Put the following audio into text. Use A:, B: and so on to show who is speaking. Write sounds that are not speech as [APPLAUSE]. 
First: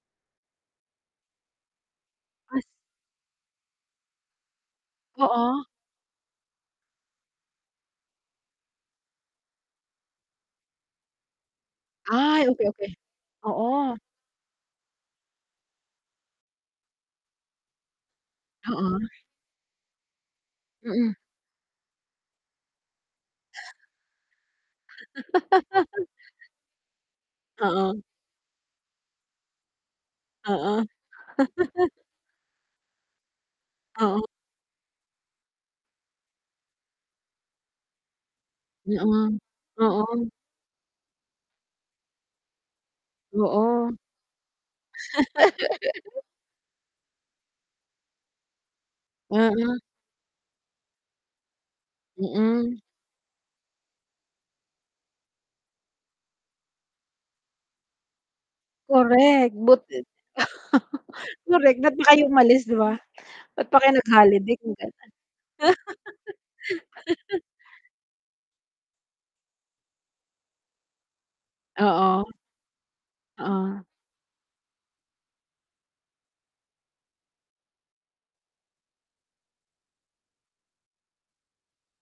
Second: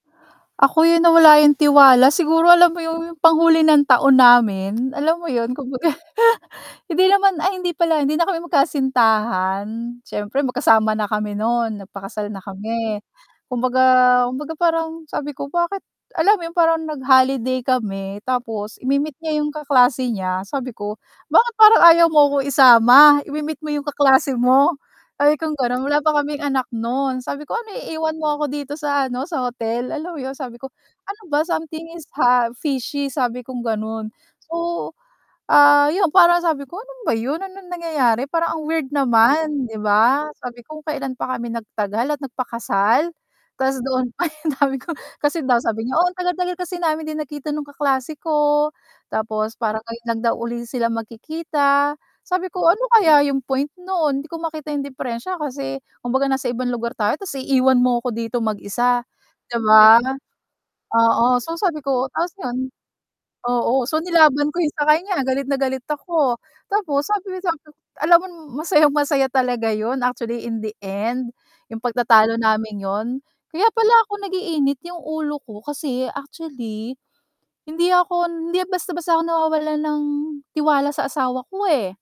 A: Ako 'yon nawala yung tiwala siguro
B: As
A: alam mo yun yung panghuli ng taon namin, alam mo 'yon
B: Oo.
A: kumbaga [CHUCKLES] hindi naman, ay hindi pala hindi na kami magkasintahan siyempre magkasama na kami no'n nagpakasal na
B: Ay, okey, okey,
A: kami, Kumbaga,
B: oo.
A: kumbaga parang sabi ko, "Bakit?" Alam mo yun parang nag-holiday kami tapos
B: Oo.
A: imi-meet niya yung kaklase niya sabi ko,
B: Mm.
A: "Bakit parang ayaw mo akong isama? Imi-meet mo yung kaklase mo," sabi kong gano'n wala
B: [LAUGHS]
A: pa kaming anak nun. Sabi ko, "Ano
B: Oo.
A: iiwan mo ako dito sa ano, sa hotel?" Alam mo yon, sabi ko,
B: Oo.
A: "Ano ba, something
B: [CHUCKLES]
A: is ha fishy," sabi kong gano'n.
B: Oo.
A: So, ah, 'yon, parang sabi ko, "Ano ba 'yon? Anong nangyayari parang ang weird
B: Mm,
A: naman," 'di ba?
B: oo.
A: Sabi ko, kung kailan pa kami nagtagal at nagpakasal, tas
B: Oo.
A: doon pa, [CHUCKLES] ang dami kong kasi daw sabi niya, "Oo, ang
B: [LAUGHS]
A: tagal-tagal kasi namin di nagkita nung kaklase ko," tapos parang
B: Mm.
A: ngayon lang daw uli sila magkikita. Sabi ko,
B: Mm.
A: "Ano kaya yung point no'n hindi ko makita yung deperensya kasi kumbaga nasa ibang lugar tayo tapos iiwan mo ko dito mag-isa,"
B: Correct
A: di
B: buti
A: ba?
B: [CHUCKLES]
A: Oo, so
B: correct,
A: sabi
B: ba't pa
A: ko
B: kayo
A: tapos
B: umalis,
A: 'yon,
B: di ba? Ba't pa
A: oo,
B: kayo
A: so nilaban
B: nag-holiday
A: ko yung
B: kung
A: sa
B: ganon.
A: kanya galit na galit ako tapos sabi ko
B: [LAUGHS]
A: sa kanya alam mo masayang masaya talaga 'yon actually in the end, yung
B: Oo.
A: pagtatalo naming yun kaya
B: Oo.
A: pala ako nag-iinit yung ulo ko kasi actually hindi ako, hindi basta-basta ako nawawalan ng tiwala sa asawa ko, eh.